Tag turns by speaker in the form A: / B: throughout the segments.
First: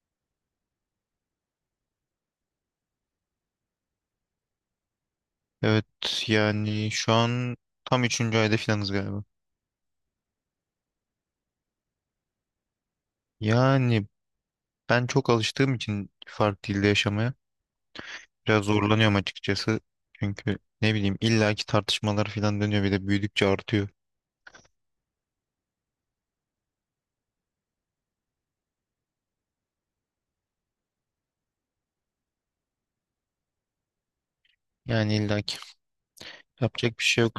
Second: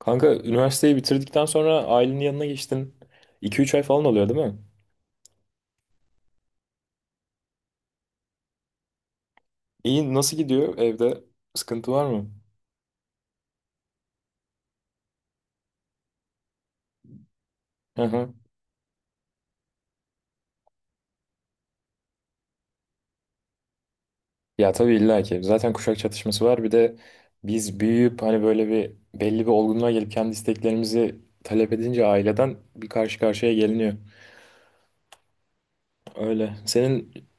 A: Kanka üniversiteyi bitirdikten sonra ailenin yanına geçtin. 2-3 ay falan oluyor, değil mi?
B: Evet, yani şu an tam üçüncü ayda filanız galiba.
A: İyi, nasıl gidiyor evde? Sıkıntı var mı?
B: Yani ben çok alıştığım için farklı dilde yaşamaya
A: Hı hı.
B: biraz zorlanıyorum açıkçası. Çünkü ne bileyim illaki tartışmalar filan dönüyor, bir de büyüdükçe artıyor.
A: Ya, tabii illa ki. Zaten kuşak çatışması var. Bir de biz büyüyüp hani böyle bir belli bir olgunluğa gelip kendi isteklerimizi talep edince aileden bir karşı karşıya geliniyor.
B: Yani illaki
A: Öyle.
B: yapacak bir
A: Senin
B: şey yok.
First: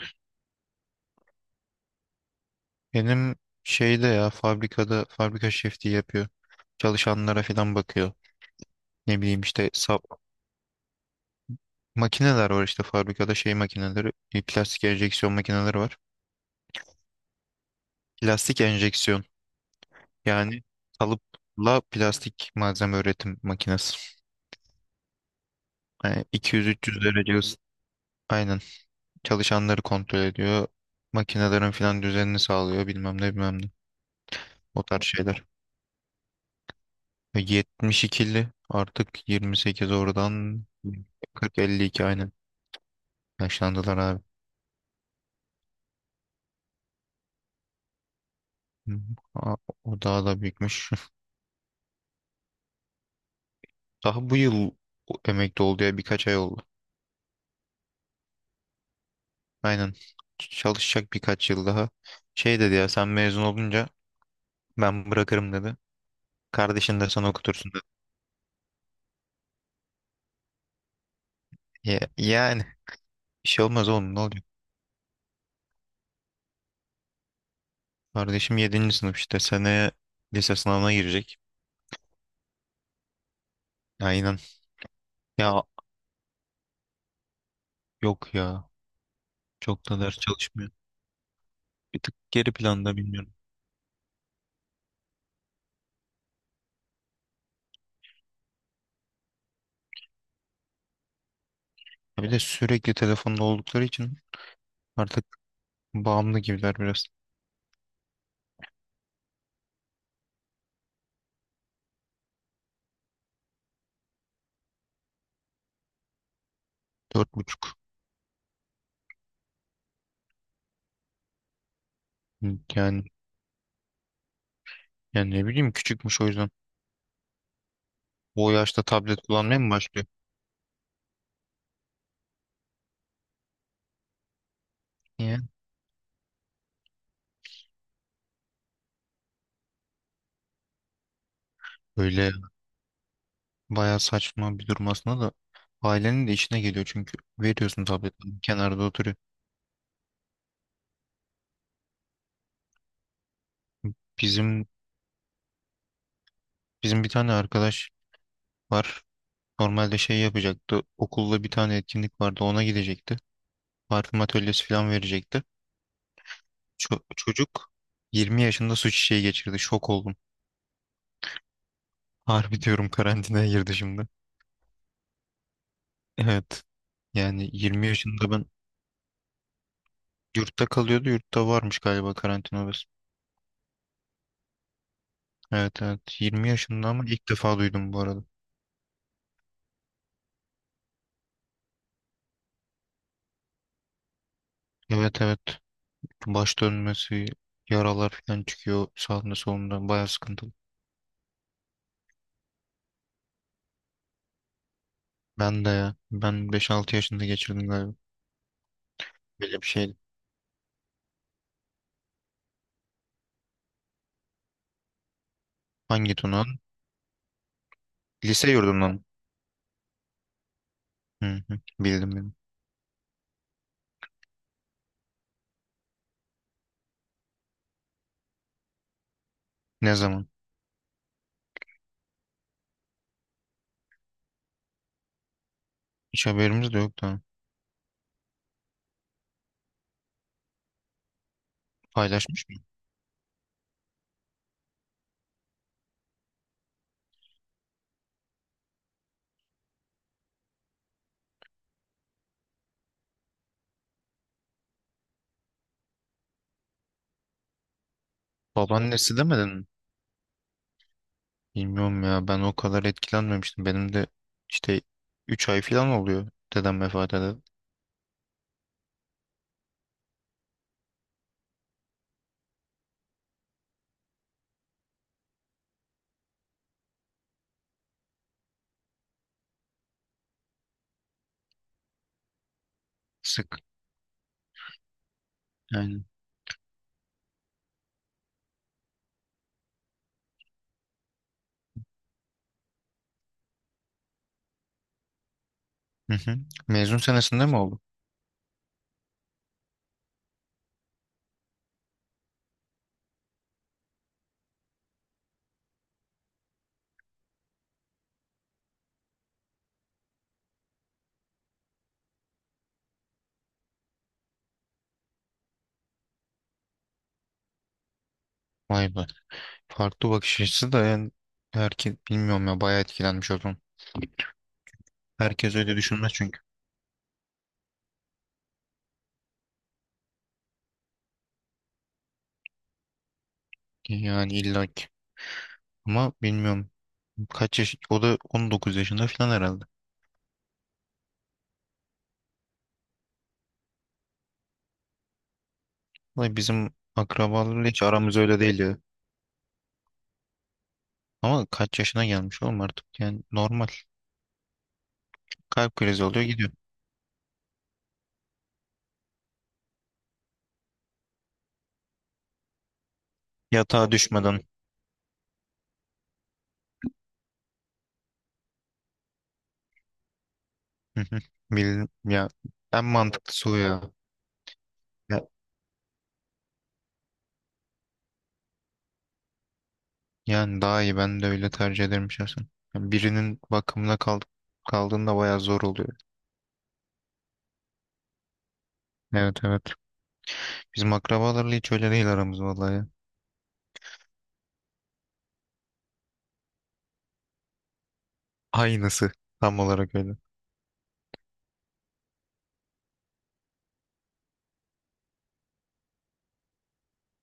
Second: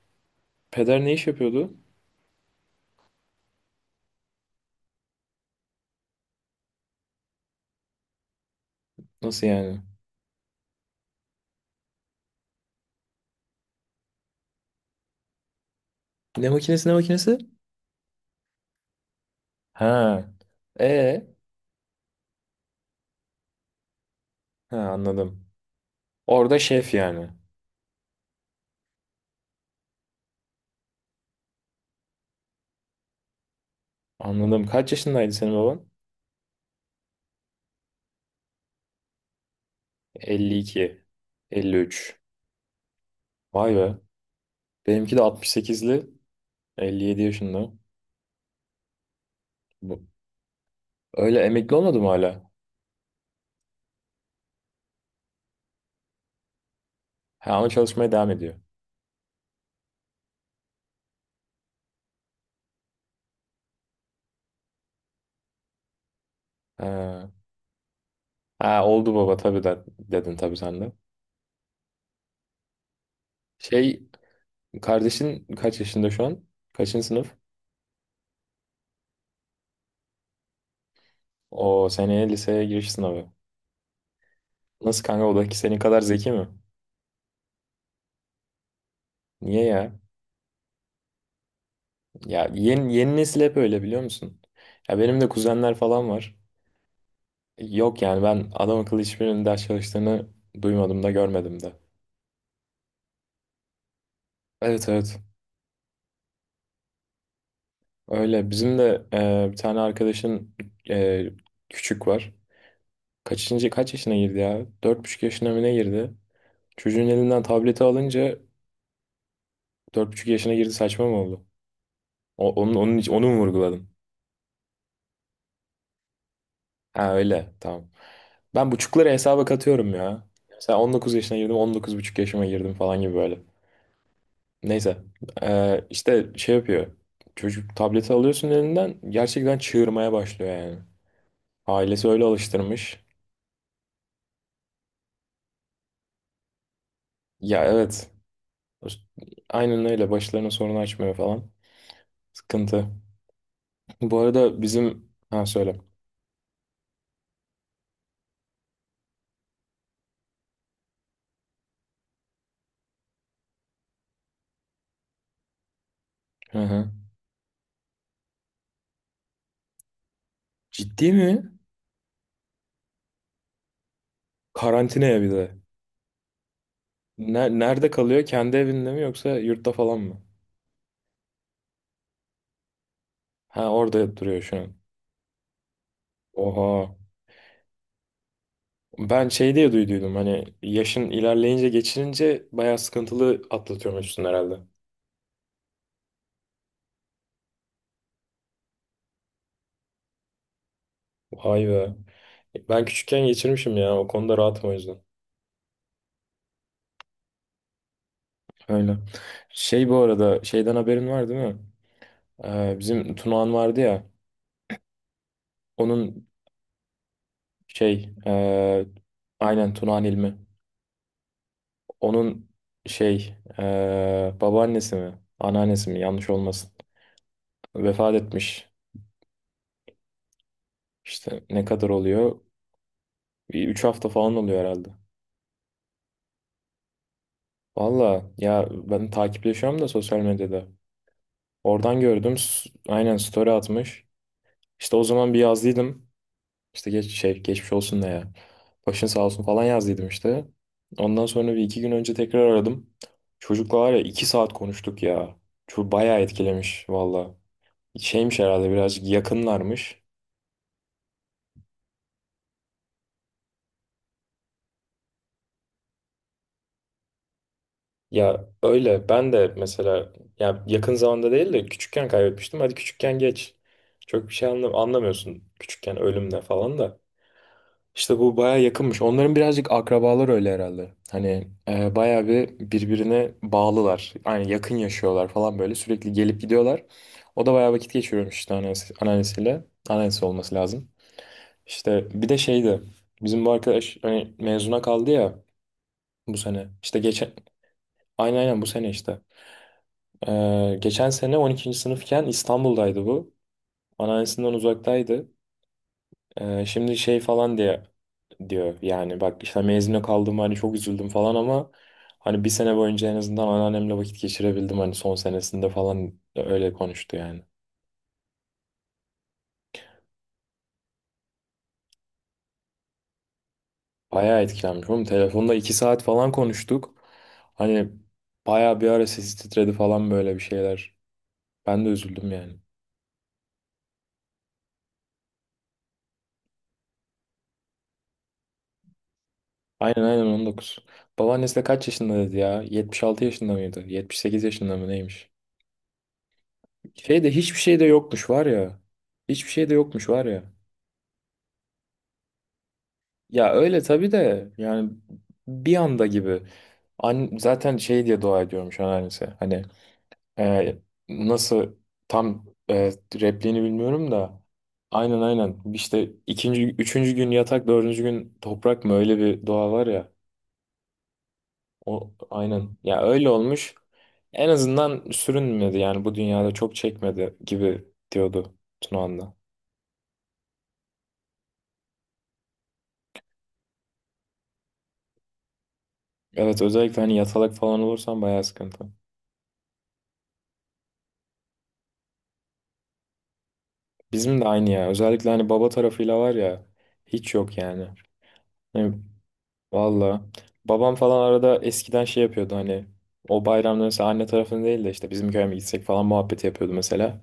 A: peder ne iş yapıyordu?
B: Benim şeyde ya fabrikada fabrika şefliği yapıyor. Çalışanlara filan bakıyor. Ne bileyim
A: Nasıl
B: işte
A: yani?
B: sap, makineler var işte fabrikada şey makineleri, plastik enjeksiyon makineleri var.
A: Ne makinesi, ne makinesi?
B: Plastik enjeksiyon.
A: Ha.
B: Yani
A: E.
B: kalıpla plastik malzeme üretim makinesi.
A: Ha, anladım.
B: Yani
A: Orada şef
B: 200-300
A: yani.
B: derece ısı. Aynen. Çalışanları kontrol ediyor. Makinelerin filan düzenini sağlıyor. Bilmem ne bilmem ne.
A: Anladım.
B: O
A: Kaç
B: tarz
A: yaşındaydı
B: şeyler.
A: senin baban?
B: Ve 72'li artık 28 oradan
A: 52,
B: 40-52
A: 53.
B: aynen.
A: Vay be.
B: Yaşlandılar abi.
A: Benimki de 68'li, 57 yaşında.
B: Hı hı. Aa, o
A: Bu.
B: daha da büyükmüş.
A: Öyle emekli olmadı mı hala?
B: Daha bu yıl emekli oldu ya, birkaç ay oldu.
A: Ha, ama çalışmaya devam ediyor.
B: Aynen. Çalışacak birkaç yıl daha. Şey dedi ya, sen mezun olunca ben bırakırım dedi. Kardeşin de sana
A: Ha,
B: okutursun da.
A: ha oldu baba, tabii de, dedin tabii sen de.
B: Ya, yani bir şey olmaz
A: Şey,
B: oğlum, ne oluyor?
A: kardeşin kaç yaşında şu an? Kaçıncı sınıf?
B: Kardeşim yedinci sınıf, işte seneye lise sınavına girecek.
A: O seneye liseye giriş sınavı.
B: Aynen.
A: Nasıl kanka, o da ki
B: Ya
A: senin kadar zeki mi?
B: yok ya,
A: Niye
B: çok
A: ya?
B: da ders çalışmıyor. Bir tık
A: Ya
B: geri
A: yeni,
B: planda,
A: yeni
B: bilmiyorum.
A: nesil hep öyle, biliyor musun? Ya benim de kuzenler falan var. Yok yani, ben adam akıllı hiçbirinin ders çalıştığını duymadım da görmedim de.
B: Ya bir de sürekli telefonda oldukları için
A: Evet, evet,
B: artık bağımlı gibiler biraz.
A: öyle. Bizim de bir tane arkadaşın e, küçük var. Kaç yaşına girdi ya? 4,5 yaşına mı ne girdi? Çocuğun
B: Dört
A: elinden
B: buçuk.
A: tableti alınca 4,5 yaşına girdi, saçma mı oldu? O, onun, onun,
B: Yani
A: için- onu mu vurguladın?
B: ne bileyim küçükmüş o yüzden.
A: Ha, öyle tamam.
B: O
A: Ben
B: yaşta
A: buçukları
B: tablet
A: hesaba
B: kullanmaya mı
A: katıyorum
B: başlıyor?
A: ya. Mesela 19 yaşına girdim, 19,5 yaşıma girdim falan gibi böyle. Neyse,
B: Niye?
A: işte şey yapıyor. Çocuk tableti alıyorsun elinden, gerçekten çığırmaya başlıyor yani. Ailesi öyle
B: Böyle
A: alıştırmış.
B: bayağı saçma bir durum aslında da, ailenin de işine geliyor çünkü
A: Ya
B: veriyorsun
A: evet,
B: tableti, kenarda oturuyor.
A: aynen öyle. Başlarına sorun açmıyor falan. Sıkıntı. Bu arada
B: Bizim
A: bizim... Ha, söyle.
B: Bizim bir tane arkadaş var. Normalde şey yapacaktı. Okulda bir tane etkinlik vardı. Ona gidecekti. Parfüm atölyesi falan verecekti.
A: Hı hı.
B: Çocuk 20 yaşında su çiçeği geçirdi. Şok oldum.
A: Ciddi mi?
B: Harbi diyorum, karantinaya girdi şimdi.
A: Karantinaya bir de.
B: Evet. Yani
A: Ne-
B: 20
A: Nerede kalıyor?
B: yaşında ben
A: Kendi evinde mi, yoksa yurtta falan mı?
B: yurtta kalıyordu. Yurtta varmış galiba karantina odası.
A: Ha, orada duruyor şu an.
B: Evet, evet. 20 yaşında,
A: Oha.
B: ama ilk defa duydum bu arada.
A: Ben şey diye duyduydum, hani yaşın ilerleyince geçirince bayağı sıkıntılı atlatıyormuşsun herhalde.
B: Evet, evet. Baş dönmesi, yaralar falan çıkıyor sağında solunda. Baya sıkıntılı.
A: Vay be. Ben küçükken geçirmişim ya, o konuda rahatım o yüzden.
B: Ben de ya. Ben 5-6 yaşında geçirdim galiba.
A: Öyle.
B: Böyle bir
A: Şey,
B: şey.
A: bu arada şeyden haberin var değil mi? Bizim Tunağan vardı ya.
B: Hangi
A: Onun
B: tunağın?
A: şey
B: Lise
A: e,
B: yurdundan mı?
A: aynen Tuna'nın ilmi.
B: Hı hı, bildim bildim.
A: Onun şey e, babaannesi mi, anneannesi mi? Yanlış olmasın. Vefat etmiş.
B: Ne zaman?
A: İşte ne kadar oluyor? 3 hafta falan oluyor herhalde.
B: Hiç haberimiz de yok da.
A: Valla ya, ben takipleşiyorum da sosyal medyada. Oradan gördüm.
B: Paylaşmış mı?
A: Aynen, story atmış. İşte o zaman bir yazdıydım. İşte geç şey, geçmiş olsun ne ya. Başın sağ olsun falan yazdıydım işte. Ondan sonra bir iki gün önce tekrar aradım. Çocukla var ya, 2 saat konuştuk ya. Çok bayağı etkilemiş valla. Şeymiş herhalde, birazcık
B: Babaannesi demedin mi?
A: yakınlarmış.
B: Bilmiyorum ya, ben o kadar etkilenmemiştim. Benim de işte 3 ay falan oluyor dedem vefat edeli.
A: Ya öyle, ben de mesela ya, yakın zamanda değil de küçükken kaybetmiştim. Hadi küçükken geç. Çok bir şey anlamıyorsun küçükken ölümle falan da. İşte bu baya yakınmış. Onların birazcık akrabalar öyle herhalde. Hani baya bir birbirine
B: Sık
A: bağlılar. Yani yakın yaşıyorlar falan böyle.
B: yani.
A: Sürekli gelip gidiyorlar. O da baya vakit geçiriyormuş işte, anneannesiyle. Anneannesi olması lazım. İşte bir de şeydi. Bizim bu arkadaş hani mezuna kaldı ya
B: Hı
A: bu
B: hı.
A: sene.
B: Mezun
A: İşte
B: senesinde mi oldu?
A: aynen, aynen bu sene işte. Geçen sene 12. sınıfken İstanbul'daydı bu. Anneannesinden uzaktaydı. Şimdi şey falan diye diyor yani, bak işte, hani mezuna kaldım, hani çok üzüldüm falan ama hani bir sene boyunca en azından anneannemle vakit geçirebildim, hani son senesinde falan öyle konuştu yani.
B: Vay be. Farklı bakış açısı da yani, herkes bilmiyorum ya, bayağı etkilenmiş o zaman.
A: Bayağı etkilenmiş oğlum, telefonda
B: Herkes
A: iki
B: öyle
A: saat
B: düşünmez
A: falan
B: çünkü.
A: konuştuk. Hani bayağı bir ara sesi titredi falan, böyle bir şeyler. Ben de üzüldüm yani.
B: Yani illaki. Ama bilmiyorum. Kaç yaş? O da 19 yaşında falan herhalde.
A: Aynen, aynen 19. Babaannesi de kaç yaşında dedi ya? 76 yaşında mıydı, 78 yaşında mı neymiş?
B: Vay, bizim
A: Şey de hiçbir
B: akrabalarla
A: şey
B: hiç
A: de
B: aramız
A: yokmuş
B: öyle
A: var
B: değil ya.
A: ya. Hiçbir şey de yokmuş var ya.
B: Ama kaç yaşına gelmiş oğlum, artık yani
A: Ya
B: normal.
A: öyle tabii de, yani bir
B: Kalp krizi
A: anda
B: oluyor
A: gibi.
B: gidiyor.
A: An zaten şey diye dua ediyorum şu an annesi. Hani, e, nasıl tam, repliğini
B: Yatağa
A: bilmiyorum da
B: düşmeden.
A: aynen, aynen işte, ikinci üçüncü gün yatak, dördüncü gün toprak mı, öyle bir dua var ya.
B: Hı hı.
A: O
B: Ya
A: aynen
B: en
A: ya, öyle
B: mantıklısı o
A: olmuş.
B: ya.
A: En azından
B: Ya-
A: sürünmedi yani, bu dünyada çok çekmedi gibi diyordu Tunağan'da.
B: Yani daha iyi, ben de öyle tercih ederim şahsen. Yani birinin bakımına kaldığında bayağı zor oluyor.
A: Evet, özellikle hani yatalak falan olursam bayağı sıkıntı.
B: Evet, evet. Bizim akrabalarla hiç öyle değil aramız vallahi ya.
A: Bizim de aynı ya. Özellikle hani baba tarafıyla var ya, hiç yok yani. Yani
B: Aynısı tam olarak öyle.
A: valla. Babam falan arada eskiden şey yapıyordu, hani o bayramda mesela anne tarafını değil de işte bizim köye mi gitsek falan muhabbeti yapıyordu mesela.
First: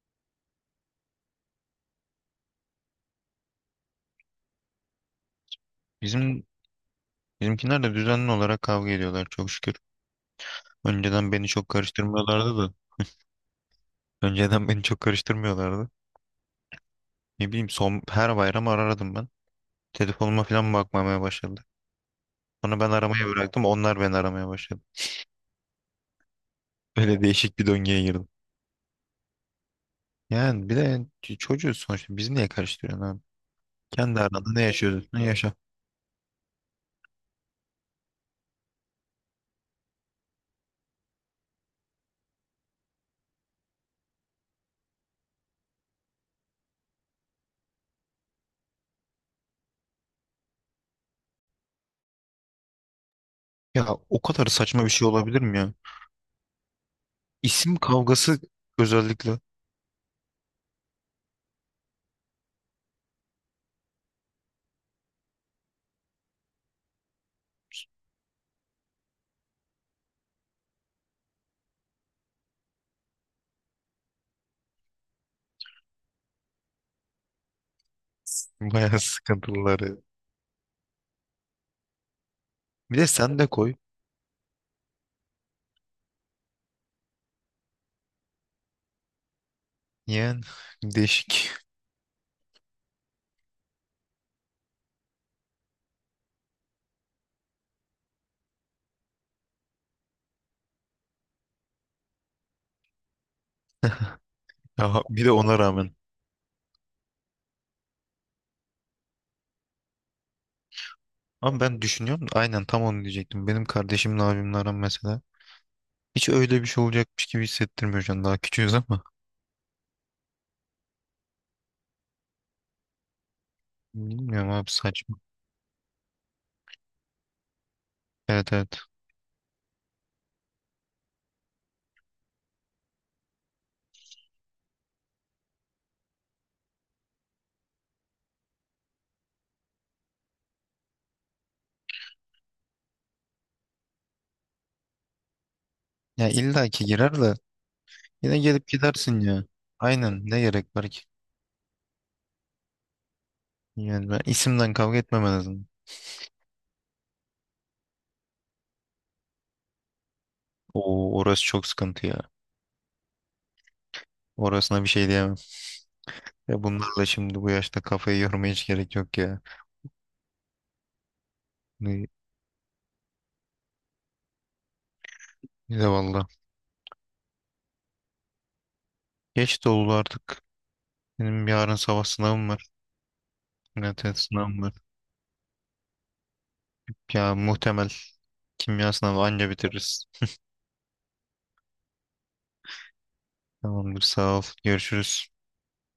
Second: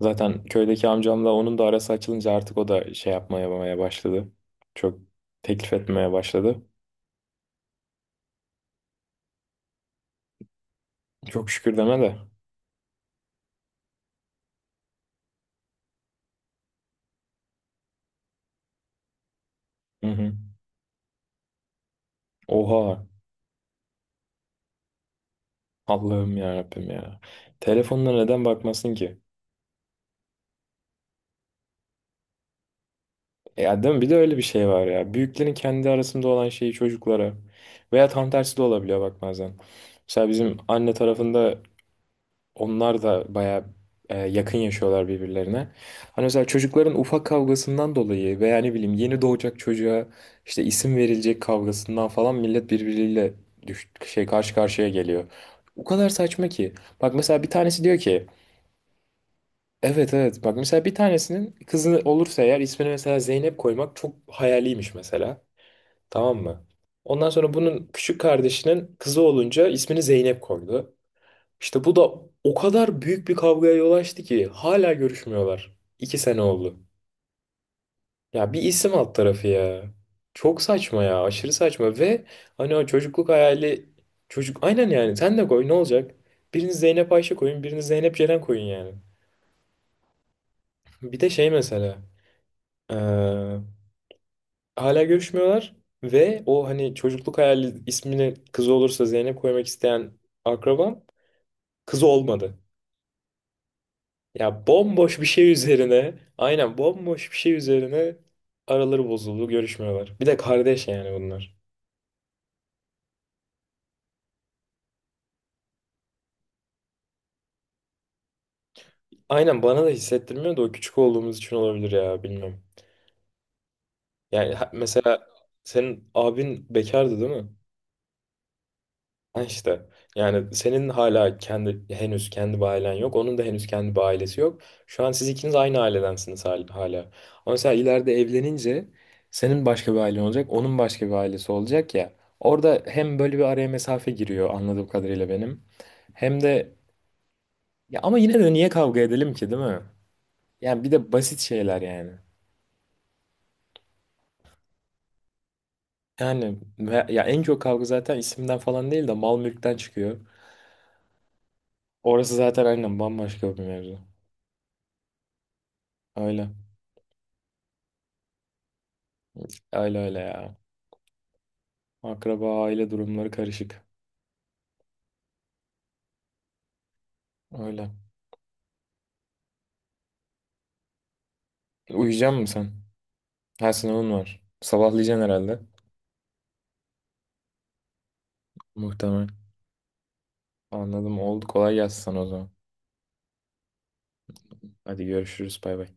A: Zaten köydeki amcamla onun da arası açılınca artık o da şey yapmaya yapmaya başladı. Çok teklif etmeye
B: Bizim
A: başladı.
B: bizimkiler de düzenli olarak kavga ediyorlar çok şükür. Önceden beni
A: Çok
B: çok
A: şükür deme de.
B: karıştırmıyorlardı da. Önceden beni çok karıştırmıyorlardı. Ne bileyim, son her bayram arardım ben.
A: Hı hı.
B: Telefonuma falan bakmamaya başladı. Sonra ben
A: Oha.
B: aramayı bıraktım. Onlar beni aramaya başladı.
A: Allah'ım ya Rabbim ya.
B: Öyle değişik bir döngüye
A: Telefonuna
B: girdim.
A: neden bakmasın ki?
B: Yani bir de yani çocuğuz sonuçta. Biz niye karıştırıyorsun abi?
A: Ya değil mi? Bir de
B: Kendi
A: öyle bir
B: aranda ne
A: şey var
B: yaşıyorsun?
A: ya.
B: Ne yaşa.
A: Büyüklerin kendi arasında olan şeyi çocuklara veya tam tersi de olabiliyor bak bazen. Mesela bizim anne tarafında onlar da bayağı yakın yaşıyorlar birbirlerine. Hani mesela çocukların ufak kavgasından dolayı veya ne bileyim yeni doğacak çocuğa işte isim verilecek kavgasından falan, millet birbiriyle düş
B: Ya o
A: şey
B: kadar
A: karşı
B: saçma
A: karşıya
B: bir şey
A: geliyor.
B: olabilir mi ya?
A: O kadar saçma ki. Bak mesela bir
B: İsim
A: tanesi diyor ki,
B: kavgası özellikle
A: evet, evet, bak mesela bir tanesinin kızı olursa eğer ismini mesela Zeynep koymak çok hayaliymiş mesela. Tamam mı? Ondan sonra bunun küçük kardeşinin kızı olunca ismini Zeynep koydu. İşte bu da o kadar büyük bir kavgaya yol açtı ki hala görüşmüyorlar. 2 sene oldu. Ya bir isim
B: bayağı
A: alt tarafı ya.
B: sıkıntılıları.
A: Çok saçma ya, aşırı saçma ve hani o
B: Bir de
A: çocukluk
B: sen de koy.
A: hayali çocuk, aynen yani sen de koy, ne olacak? Biriniz Zeynep Ayşe koyun, biriniz Zeynep Ceren koyun yani.
B: Yani
A: Bir de şey
B: değişik.
A: mesela. Hala görüşmüyorlar ve o hani çocukluk hayali, ismini kızı olursa Zeynep koymak isteyen akrabam kızı olmadı. Ya
B: Ya
A: bomboş
B: bir
A: bir
B: de
A: şey
B: ona rağmen.
A: üzerine, aynen bomboş bir şey üzerine araları bozuldu, görüşmüyorlar. Bir de kardeş yani bunlar.
B: Ama ben düşünüyorum da aynen tam onu diyecektim. Benim kardeşimle abimle aram mesela. Hiç öyle bir şey olacakmış gibi hissettirmiyor şu an. Daha küçüğüz ama.
A: Aynen, bana da hissettirmiyor da o küçük olduğumuz için olabilir ya, bilmiyorum.
B: Bilmiyorum
A: Yani
B: abi, saçma.
A: mesela senin abin bekardı değil mi?
B: Evet, evet.
A: Ha işte, yani senin hala kendi henüz kendi bir ailen yok. Onun da henüz kendi bir ailesi yok. Şu an siz ikiniz aynı ailedensiniz hala. Ama mesela ileride evlenince senin başka bir ailen olacak. Onun başka bir ailesi olacak ya. Orada hem böyle bir araya mesafe giriyor anladığım kadarıyla benim.
B: Ya
A: Hem
B: illa
A: de
B: ki girer de
A: ya, ama yine
B: yine
A: de
B: gelip
A: niye kavga
B: gidersin
A: edelim
B: ya.
A: ki, değil mi?
B: Aynen, ne gerek
A: Yani
B: var
A: bir
B: ki?
A: de basit şeyler yani.
B: Yani ben isimden kavga etmem en azından.
A: Yani ya en çok kavga zaten isimden falan değil de mal mülkten çıkıyor.
B: Oo, orası çok sıkıntı ya.
A: Orası zaten aynen bambaşka bir mevzu.
B: Orasına bir şey diyemem.
A: Öyle.
B: Ya bunlarla şimdi bu yaşta kafayı yormaya hiç gerek yok ya.
A: Öyle öyle ya.
B: Ne,
A: Akraba aile durumları karışık.
B: ne valla.
A: Öyle.
B: Geç de oldu artık. Benim yarın sabah
A: Uyuyacak mısın
B: sınavım var.
A: sen? Her
B: Evet,
A: sınavın
B: evet
A: var.
B: sınavım var.
A: Sabahlayacaksın herhalde.
B: Ya muhtemel kimya sınavı
A: Muhtemelen.
B: anca bitiririz.
A: Anladım. Oldu. Kolay gelsin sana o zaman.
B: Tamamdır, sağ ol.
A: Hadi
B: Görüşürüz.
A: görüşürüz. Bay bay.